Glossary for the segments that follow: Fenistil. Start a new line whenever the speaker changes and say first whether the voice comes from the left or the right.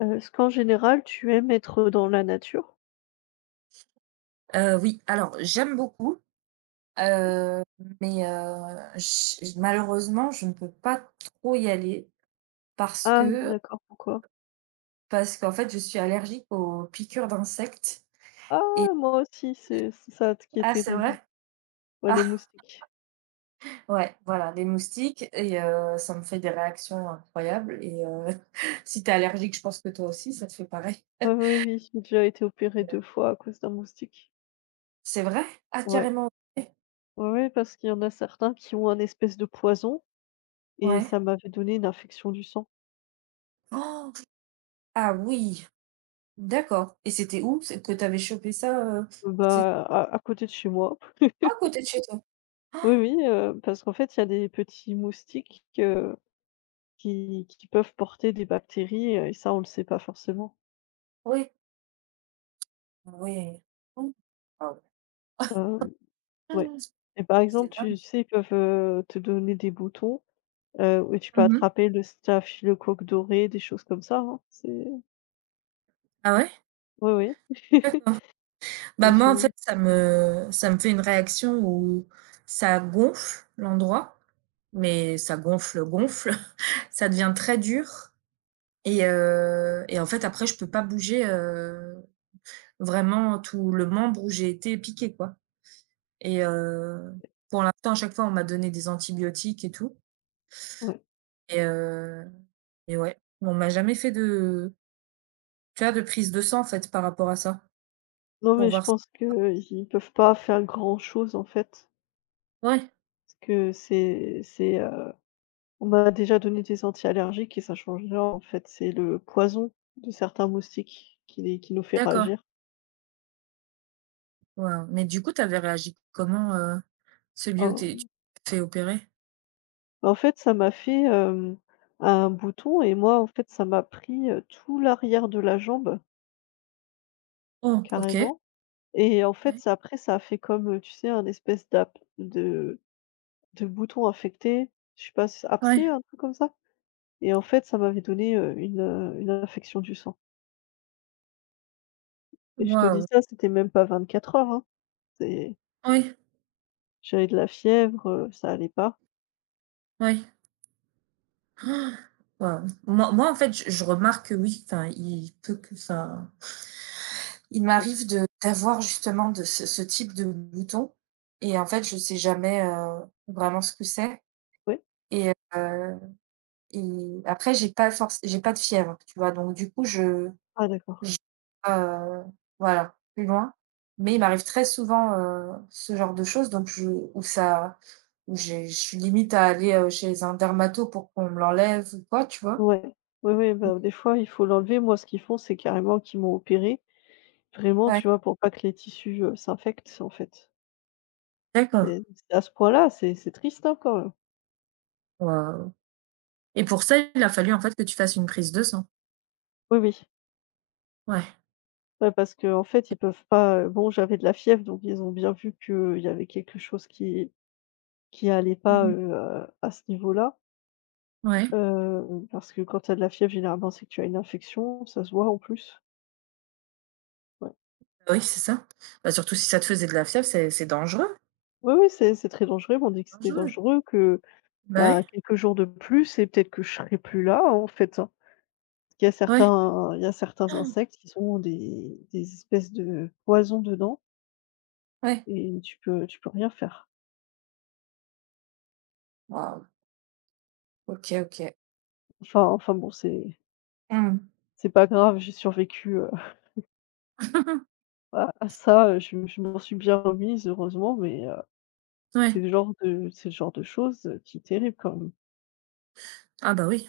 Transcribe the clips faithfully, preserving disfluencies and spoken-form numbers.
left: Heu, est-ce qu'en général, tu aimes être dans la nature?
right: Heu, oui, alors j'aime beaucoup,
left: Ouais.
right: heu, mais heu, j malheureusement, je ne peux pas trop y aller parce
left: Ah
right: que
left: d'accord, pourquoi?
right: parce qu'en fait, je suis allergique aux piqûres d'insectes et
left: Ah moi aussi, c'est c'est ça qui est
right: ah, c'est
left: terrible.
right: vrai?
left: Ouais, les
right: Ah,
left: moustiques.
right: ouais, voilà, les moustiques et heu, ça me fait des réactions incroyables et heu, si t'es allergique, je pense que toi aussi, ça te fait pareil.
left: Ouais, oui, oui, j'ai déjà été opérée deux fois à cause d'un moustique.
right: C'est vrai? Ah,
left: Ouais.
right: carrément, OK.
left: Ouais, ouais, parce qu'il y en a certains qui ont un espèce de poison et
right: Ouais.
left: ça m'avait donné une infection du sang.
right: Oh, ah oui, d'accord et c'était où c'est que t'avais chopé ça, heu? C'est
left: Bah, à à côté de chez moi.
right: à côté de chez toi?
left: Oui, oui, heu, parce qu'en fait, il y a des petits moustiques, heu, qui qui peuvent porter des bactéries, heu, et ça, on ne le sait pas forcément.
right: Oui. Ouais. Mmh. Ah ouais.
left: Heu, ouais
right: Ah,
left: et par
right: c'est
left: exemple,
right: dingue.
left: tu sais, ils peuvent, heu, te donner des boutons, heu, où tu peux
right: Mmh.
left: attraper le staphylocoque doré, des choses comme ça, hein. C'est
right: Ah ouais?
left: oui, oui.
right: Bah,
left: Je
right: moi, en
left: suis
right: fait, ça me ça me fait une réaction où ça gonfle l'endroit, mais ça gonfle, gonfle, ça devient très dur et heu et en fait, après, je peux pas bouger, heu, vraiment tout le membre où j'ai été piqué quoi et heu, pour l'instant, à chaque fois, on m'a donné des antibiotiques et tout
left: ouais.
right: et heu et ouais, on m'a jamais fait de, tu vois, de prise de sang, en fait, par rapport à ça,
left: Non,
right: pour
left: mais je
right: voir.
left: pense qu'ils ne peuvent pas faire grand chose, en fait,
right: Ouais,
left: parce que c'est c'est, On m'a déjà donné des anti-allergiques et ça change rien en fait, c'est le poison de certains moustiques qui les qui nous fait
right: d'accord.
left: réagir.
right: Waouh, mais du coup, tu avais réagi comment, heu, celui où tu tu
left: En
right: t'es fait opérer?
left: en fait, ça m'a fait, hem, un bouton et moi, en fait, ça m'a pris, heu, tout l'arrière de la jambe,
right: Oh, OK.
left: carrément et en fait,
right: Ouais.
left: ça après ça a fait comme, heu, tu sais, un espèce d'ap de de bouton infecté, je sais pas, s abcès,
right: Ouais.
left: un truc comme ça et en fait, ça m'avait donné, heu, une, heu, une infection du sang et je te dis
right: Waouh.
left: ça, c'était même pas vingt-quatre heures, hein, c'est
right: Oui,
left: J'avais de la fièvre, heu, ça allait pas.
right: oui. Waouh. Moi moi, en fait, je je remarque que oui, enfin, il peut que ça. Il
left: Ouais,
right: m'arrive de d'avoir justement de ce ce type de bouton et en fait, je sais jamais, heu, vraiment ce que c'est
left: ouais?
right: et heu et après j'ai pas force, j'ai pas de fièvre, tu vois? Donc du coup, je
left: Ah d'accord.
right: Je, heu, voilà, plus loin. Mais il m'arrive très souvent, heu, ce genre de choses donc je où ça où j'ai je suis limite à aller, heu, chez un dermato pour qu'on me l'enlève ou quoi, tu vois?
left: Ouais. Oui, oui, bah, des fois, il faut l'enlever. Moi, ce qu'ils font, c'est carrément qu'ils m'ont opérée, vraiment,
right: Ouais,
left: tu vois, pour pas que les tissus, heu, s'infectent, en fait.
right: d'accord.
left: C'est c'est à ce point-là, c'est c'est triste, hein, quand même.
right: Waouh, et pour ça, il a fallu, en fait, que tu fasses une prise de sang?
left: Oui, oui.
right: Ouais.
left: Ouais, parce qu'en fait, ils peuvent pas, heu bon, j'avais de la fièvre, donc ils ont bien vu qu'il y avait quelque chose qui qui allait
right: Mmh
left: pas,
right: mh.
left: heu, à à ce niveau-là,
right: Ouais,
left: heu, parce que quand tu as de la fièvre, généralement, c'est que tu as une infection, ça se voit en plus. Ouais.
right: bah, oui, c'est ça. Bah, surtout si ça te faisait de la fièvre, c'est c'est dangereux,
left: Oui, oui, c'est c'est très dangereux. Ils m'ont dit que c'était
right: dangereux.
left: dangereux, que,
right: Bah, ouais,
left: bah, quelques jours de plus et peut-être que je serai plus là, en fait, hein. Il y a
right: ouais,
left: certains il y a certains insectes qui ont des des espèces de poisons dedans
right: ouais.
left: et tu peux tu peux rien faire.
right: Waouh, OK, OK.
left: Enfin enfin bon, c'est
right: Mmh.
left: c'est pas grave, j'ai survécu, heu, à à ça, heu, je je m'en suis bien remise heureusement, mais heu, c'est
right: Ouais.
left: le genre de c'est le genre de chose, heu, qui est terrible quand même.
right: Ah, bah, oui.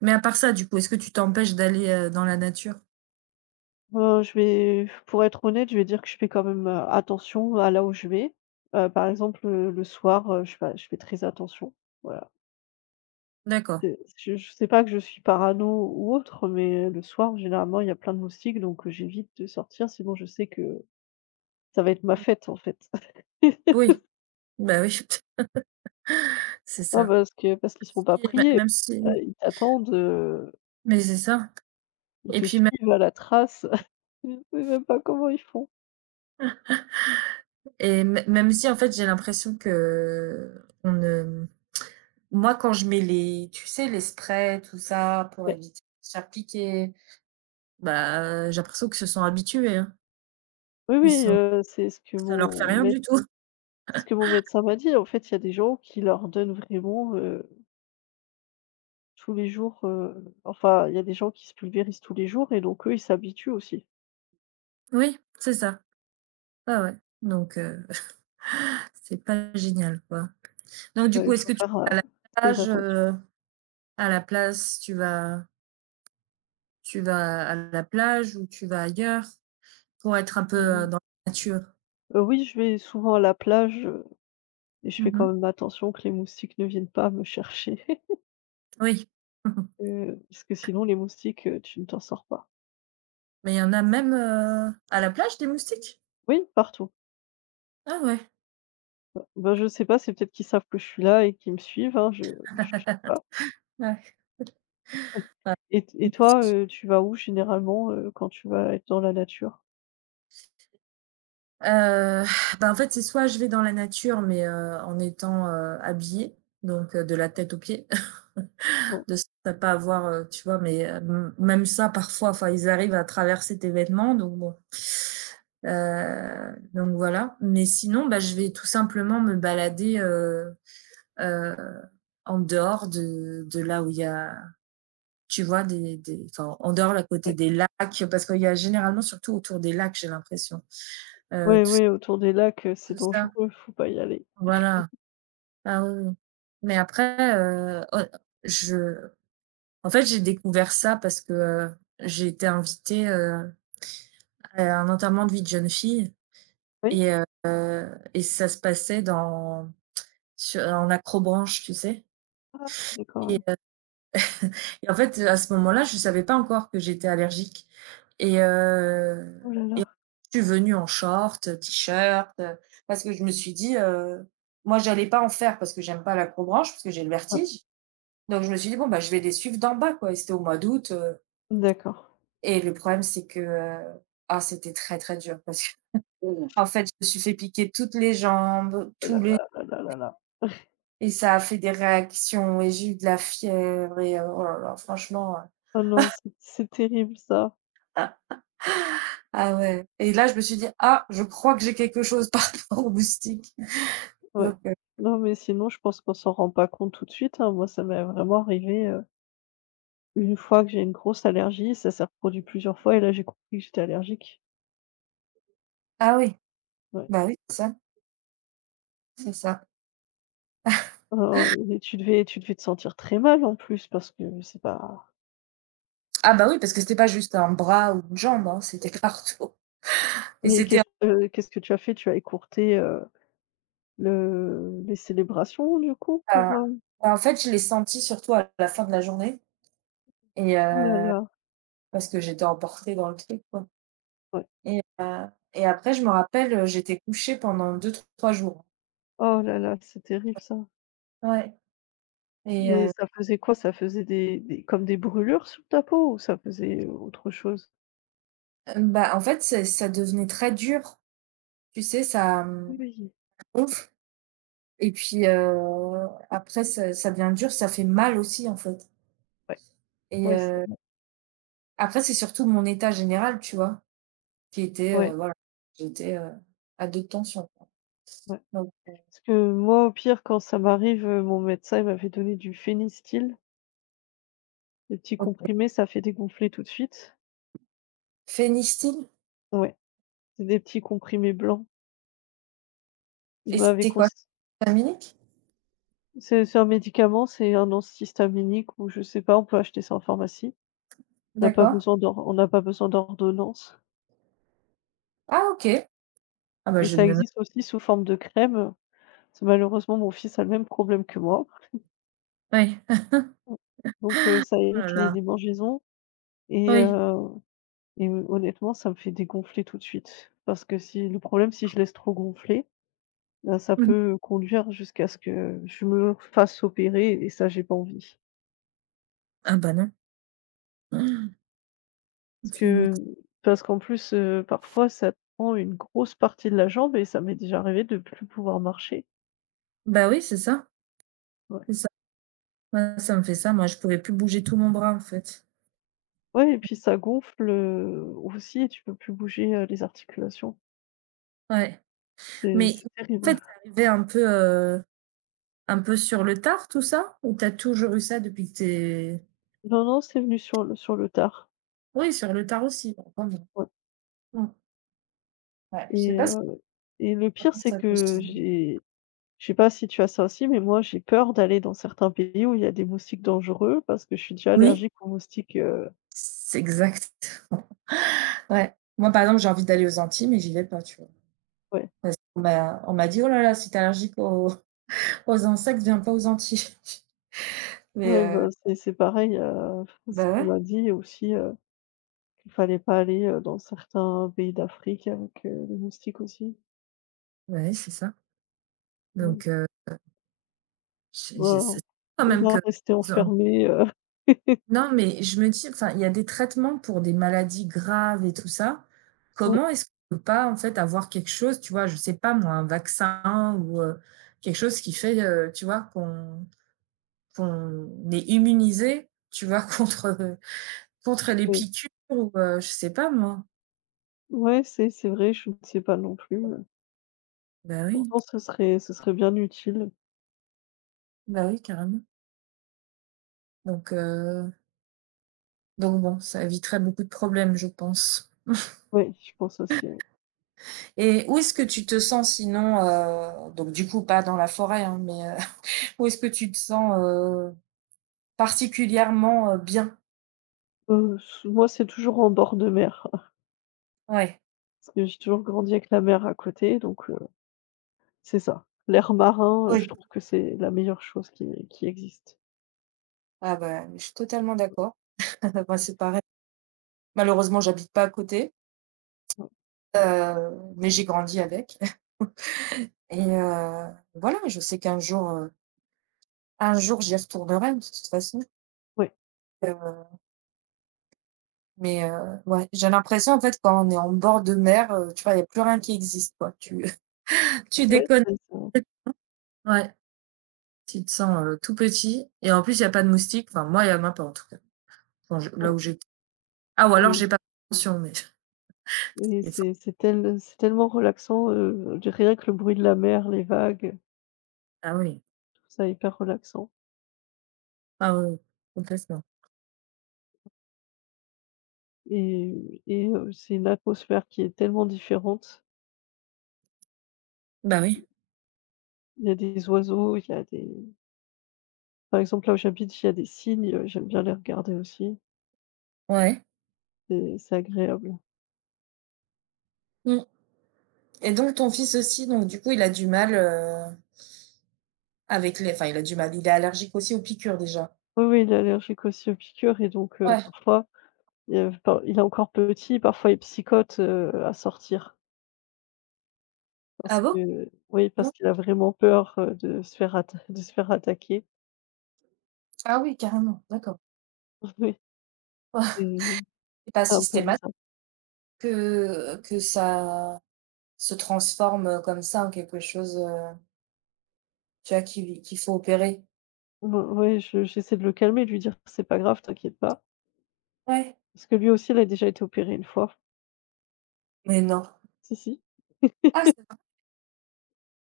right: Mais à part ça, du coup, est-ce que tu t'empêches d'aller, heu, dans la nature?
left: Heu, je vais pour être honnête, je vais dire que je fais quand même, heu, attention à là où je vais. Heu, par exemple, heu, le soir, heu, je fais je fais très attention, voilà.
right: D'accord.
left: C'est je je sais pas que je suis parano ou autre, mais le soir, généralement, il y a plein de moustiques, donc heu, j'évite de sortir, sinon je sais que ça va être ma fête, en fait.
right: Oui, bah, oui, c'est
left: Ah
right: ça.
left: parce que parce qu'ils seront pas
right: Si, bah,
left: pris et
right: même si,
left: heu, ils t'attendent, heu,
right: mais c'est ça,
left: ils
right: et
left: te
right: puis même,
left: suivent à la trace. Je sais même pas comment ils font.
right: et mê même si, en fait, j'ai l'impression qu'on ne moi, quand je mets les, tu sais, les sprays, tout ça, pour
left: Mais
right: éviter de se faire piquer, bah, j'ai l'impression qu'ils se sont habitués, hein.
left: oui,
right: Ils
left: oui,
right: sont
left: heu, c'est ce que
right: Ça leur
left: mon
right: fait rien
left: maître
right: du tout.
left: Ce que mon médecin m'a dit, en fait, il y a des gens qui leur donnent vraiment, heu, tous les jours, heu, enfin, il y a des gens qui se pulvérisent tous les jours et donc eux, ils s'habituent aussi.
right: Oui, c'est ça. Ouais, ouais, donc heu, c'est pas génial, quoi. Donc du
left: Ouais,
right: coup,
left: il
right: est-ce
left: faut
right: que tu
left: faire, heu, très
right: nages,
left: attention.
right: heu, à la place? Tu vas tu vas à la plage ou tu vas ailleurs pour être un peu euh,
left: Mmh.
right: dans la nature.
left: Heu, oui, je vais souvent à la plage, heu et je fais quand
right: Mmh.
left: même attention que les moustiques ne viennent pas me chercher,
right: Oui.
left: heu, parce que sinon les moustiques, heu, tu ne t'en sors pas.
right: Mais il y en a même, heu, à la plage, des moustiques?
left: Oui, partout.
right: Ah ouais,
left: Bah bah, je sais pas, c'est peut-être qu'ils savent que je suis là et qu'ils me suivent, hein, je je sais pas.
right: ouais. Bah,
left: Et et
right: moi aussi
left: toi, heu,
right: je
left: tu vas où généralement, heu, quand tu vas être dans la nature?
right: bah, en fait, c'est soit je vais dans la nature, mais, heu, en étant, heu, habillée, donc, heu, de la tête aux pieds,
left: Ouais,
right: de sorte à pas avoir, heu, tu vois? Mais, heu, m même ça parfois, enfin, ils arrivent à traverser tes vêtements, donc bon. Heu, donc voilà. Mais sinon, bah, je vais tout simplement me balader, heu euh, en dehors de, de là où il y a, tu vois, des, des enfin, en dehors à côté
left: ouais.
right: des lacs, parce qu'il y a généralement, surtout autour des lacs, j'ai l'impression. Euh,
left: Ouais,
right: tout,
left: ouais, autour des lacs, heu, c'est
right: tout ça,
left: dangereux, faut pas y aller.
right: voilà. Ah oui, oui. Mais après, euh, oh, je, en fait, j'ai découvert ça parce que euh, j'ai été invitée euh, à un enterrement de vie de jeune fille
left: Oui?
right: et, euh, et ça se passait dans, sur, en acrobranche, tu sais.
left: Ah d'accord,
right: Et
left: oui.
right: Et en fait, à ce moment-là, je savais pas encore que j'étais allergique et
left: Oh
right: heu
left: là
right: et
left: là,
right: je suis venue en short, heu, t-shirt, heu, parce que je me suis dit, heu, moi, j'allais pas en faire parce que j'aime pas la l'acrobranche, parce que j'ai le
left: ouais,
right: vertige. Donc je me suis dit: «Bon, bah, je vais les suivre d'en bas, quoi», et c'était au mois d'août, heu
left: d'accord.
right: et le problème, c'est que, heu, ah, c'était très, très dur parce qu'en fait, je me suis fait piquer toutes les jambes,
left: Oh là
right: tous les,
left: là, là là là là.
right: et ça a fait des réactions et j'ai eu de la fièvre et heu, oh là là, franchement, heu,
left: Oh non, c'est c'est terrible ça,
right: ah. Ah ouais, et là, je me suis dit: «Ah, je crois que j'ai quelque chose par rapport aux moustiques».
left: ouais.
right: Donc heu
left: Non, mais sinon je pense qu'on s'en rend pas compte tout de suite, hein. Moi, ça m'est vraiment arrivé, heu, une fois que j'ai une grosse allergie, ça s'est reproduit plusieurs fois et là, j'ai compris que j'étais allergique.
right: ah oui,
left: Ouais.
right: bah oui, c'est ça, c'est ça.
left: Oh, oh, tu devais tu devais te sentir très mal en plus parce que c'est pas
right: Ah bah oui, parce que c'était pas juste un bras ou une jambe, hein, c'était partout et
left: mais
right: c'était un
left: qu'est-ce, heu, qu'est-ce que tu as fait? Tu as écourté, Le les célébrations du coup pour, heu
right: bah, en fait, je l'ai senti surtout à la fin de la journée et
left: oh là
right: heu,
left: là,
right: parce que j'étais emportée dans le truc, quoi,
left: ouais.
right: et heu et après, je me rappelle, heu, j'étais couchée pendant deux trois jours.
left: Oh là là, c'est terrible ça.
right: Ouais, et
left: Mais
right: heu,
left: ça faisait quoi? Ça faisait des des comme des brûlures sur ta peau ou ça faisait autre chose?
right: bah, en fait, c'est ça devenait très dur, tu sais, ça, mmh,
left: Oui,
right: gonfle. Et puis, heu, après ça ça devient dur, ça fait mal aussi, en fait,
left: ouais,
right: et
left: ouais, c'est
right: heu,
left: vrai.
right: après c'est surtout mon état général, tu vois? Qui était,
left: Ouais,
right: heu, voilà, j'étais, heu, à deux tensions.
left: ouais.
right: Donc
left: Parce que moi, au pire, quand ça m'arrive, heu, mon médecin, il m'avait donné du Fenistil, des petits
right: OK.
left: comprimés, ça fait dégonfler tout de suite.
right: Phénistyle,
left: Ouais, c'est des petits comprimés blancs. Il
right: et
left: m'avait
right: c'était quoi?
left: conse
right: Dominique.
left: c'est c'est un médicament, c'est un antihistaminique ou je sais pas, on peut acheter ça en pharmacie. On n'a pas
right: D'accord.
left: besoin d'or on n'a pas besoin d'ordonnance
right: Ah OK. Ah bah,
left: et
right: je
left: ça
right: me note.
left: existe aussi sous forme de crème. Parce que malheureusement, mon fils a le même problème que moi.
right: Oui. Ah.
left: Mmh. Donc heu, ça
right: Oh là
left: évite les
right: là.
left: démangeaisons et
right: Oui.
left: heu et honnêtement, ça me fait dégonfler tout de suite. Parce que si le problème, si je laisse trop gonfler, bah, ça
right: Mmh.
left: peut conduire jusqu'à ce que je me fasse opérer et ça, j'ai pas envie.
right: Ah bah, non.
left: Parce que
right: Phénict
left: parce qu'en plus, heu, parfois, ça prend une grosse partie de la jambe et ça m'est déjà arrivé de plus pouvoir marcher.
right: Bah, oui, c'est ça,
left: Ouais.
right: c'est ça. Ouais, ça me fait ça, moi, je pouvais plus bouger tout mon bras, en fait.
left: Ouais et puis ça gonfle, heu, aussi et tu peux plus bouger, heu, les articulations.
right: Ouais,
left: C'est
right: mais
left: c'est
right: en fait,
left: terrible.
right: ça arrivait un peu, heu un peu sur le tard, tout ça? Ou t'as toujours eu ça depuis que tu
left: Non, non, c'est venu sur le sur le tard.
right: oui, sur le tard aussi, bah, quand même.
left: Ouais
right: Mmh. Ouais, je sais
left: et
right: pas si
left: heu et le pire,
right: comment
left: c'est
right: ça peut se
left: que j'ai je sais pas si tu as ça aussi, mais moi, j'ai peur d'aller dans certains pays où il y a des moustiques dangereux parce que je suis déjà
right: oui,
left: allergique aux moustiques, heu
right: c'est exact. Ouais. Moi, par exemple, j'ai envie d'aller aux Antilles, mais j'y vais pas, tu vois?
left: ouais.
right: Parce qu'on m'a on m'a dit: «Oh là là, si tu es allergique aux aux insectes, viens pas aux Antilles». Mais
left: Ouais,
right: heu,
left: bah, c'est c'est pareil, heu, ce
right: bah,
left: qu'on
right: ouais.
left: m'a dit aussi, heu, qu'il fallait pas aller, heu, dans certains pays d'Afrique avec, heu, les moustiques aussi.
right: Ouais, c'est ça.
left: Ouais.
right: Donc heu, j'ai j'ai
left: Bah,
right: c'est quand
left: on
right: même
left: va
right: que
left: rester enfermé heu,
right: non, mais je me dis, enfin, il y a des traitements pour des maladies graves et tout ça.
left: ouais,
right: Comment est-ce qu'on peut pas, en fait, avoir quelque chose, tu vois, je sais pas moi, un vaccin ou euh, quelque chose qui fait, euh, tu vois, qu'on qu'on est immunisé, tu vois, contre, contre les
left: ouais.
right: piqûres ou euh, je sais pas moi.
left: Ouais, c'est c'est vrai, je ne sais pas non plus, heu,
right: Bah oui,
left: pourtant ce serait ce serait bien utile.
right: bah oui, carrément. Donc, euh, donc bon, ça éviterait beaucoup de problèmes, je pense.
left: Oui je pense aussi, oui.
right: Et où est-ce que tu te sens sinon, euh, donc du coup, pas dans la forêt, hein, mais euh, où est-ce que tu te sens, heu, particulièrement, heu, bien?
left: Heu, s moi, c'est toujours en bord de mer,
right: Ouais.
left: parce que j'ai toujours grandi avec la mer à côté, donc heu, c'est ça. L'air marin, heu, je
right: Oui.
left: trouve que c'est la meilleure chose qui qui existe.
right: Ah bah, je suis totalement d'accord. Moi, c'est pareil. Malheureusement, j'habite pas à côté,
left: Ouais,
right: heu, mais j'ai grandi avec, et heu, voilà, je sais qu'un jour, heu, un jour, j'y retournerai de toute façon,
left: ouais,
right: heu, mais heu, ouais, j'ai l'impression, en fait, quand on est en bord de mer, heu, tu vois, il y a plus rien qui existe, quoi. Tu Tu
left: ouais,
right: déconnes,
left: c'est ça,
right: ouais, tu te sens, heu, tout petit et en plus, il y a pas de moustiques. Enfin, moi, il y en a pas, en tout cas, quand je là
left: ouais
right: où j'ai. Ah, ou alors
left: et
right: j'ai pas fait attention, mais
left: et
right: c'est
left: c'est
right: fort.
left: c'est tel c'est tellement relaxant, heu, rien que le bruit de la mer, les vagues,
right: Ah oui,
left: je trouve ça hyper relaxant.
right: ah oui, oui, complètement.
left: Et et heu, c'est une atmosphère qui est tellement différente.
right: Bah oui,
left: Il y a des oiseaux, il y a des par exemple, là où j'habite, il y a des cygnes, heu, j'aime bien les regarder aussi,
right: ouais.
left: c'est c'est agréable.
right: Mmh. Et donc ton fils aussi, donc du coup, il a du mal, heu, avec les enfin il a du mal, il est allergique aussi aux piqûres déjà?
left: Oui, oui, il est allergique aussi aux piqûres et donc heu,
right: Ouais.
left: parfois, heu, par il est encore petit, parfois il psychote, heu, à sortir parce
right: Ah bon?
left: que oui, parce
right: Vraiment?
left: qu'il a vraiment peur, heu, de se faire atta de se faire attaquer.
right: Ah oui, carrément, d'accord.
left: Oui, c'est
right: Oh. C'est pas
left: c'est un peu
right: systématique
left: bizarre.
right: que que ça se transforme, heu, comme ça, en quelque chose, heu, tu vois, qu'il qu'il faut opérer?
left: Oui, j'essaie de le calmer, de lui dire: «C'est pas grave, t'inquiète pas».
right: Ouais.
left: Parce que lui aussi, il a déjà été opéré une fois.
right: Mais non.
left: Si, si.
right: Ah c'est vrai?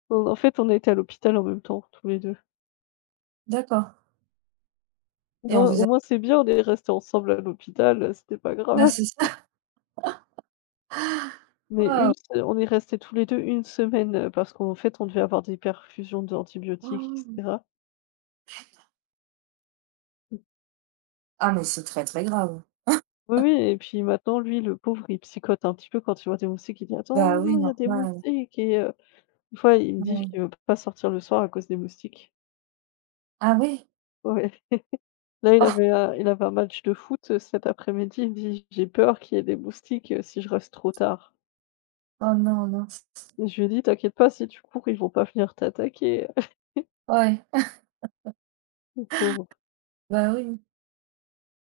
left: En en fait, on était à l'hôpital en même temps, tous les deux.
right: D'accord,
left: Au
right: et on
left: moins au
right: vous a
left: moins, c'est bien, on est restés ensemble à l'hôpital, heu, c'était pas
right: ah
left: grave.
right: c'est ça?
left: Mais une
right: Waouh!
left: se on est restés tous les deux une semaine, heu, parce qu'en fait, on devait avoir des perfusions d'antibiotiques, et cetera.
right: Ah mais c'est très, très grave.
left: Oui, oui et puis maintenant, lui, le pauvre, il psychote un petit peu quand il voit des moustiques, il dit: «Attends,
right: Bah oui,
left: non, il y a des
right: normal.
left: moustiques» et heu, des fois, il me dit
right: Ouais.
left: qu'il ne veut pas sortir le soir à cause des moustiques.
right: Ah oui?
left: Ouais. Là, il
right: Oh!
left: avait un il avait un match de foot, heu, cet après-midi, il me dit: «J'ai peur qu'il y ait des moustiques, heu, si je reste trop tard».
right: Oh non, mince.
left: Je lui ai dit: «T'inquiète pas, si tu cours, ils vont pas venir t'attaquer».
right: Ouais.
left: Le pauvre.
right: Bah oui.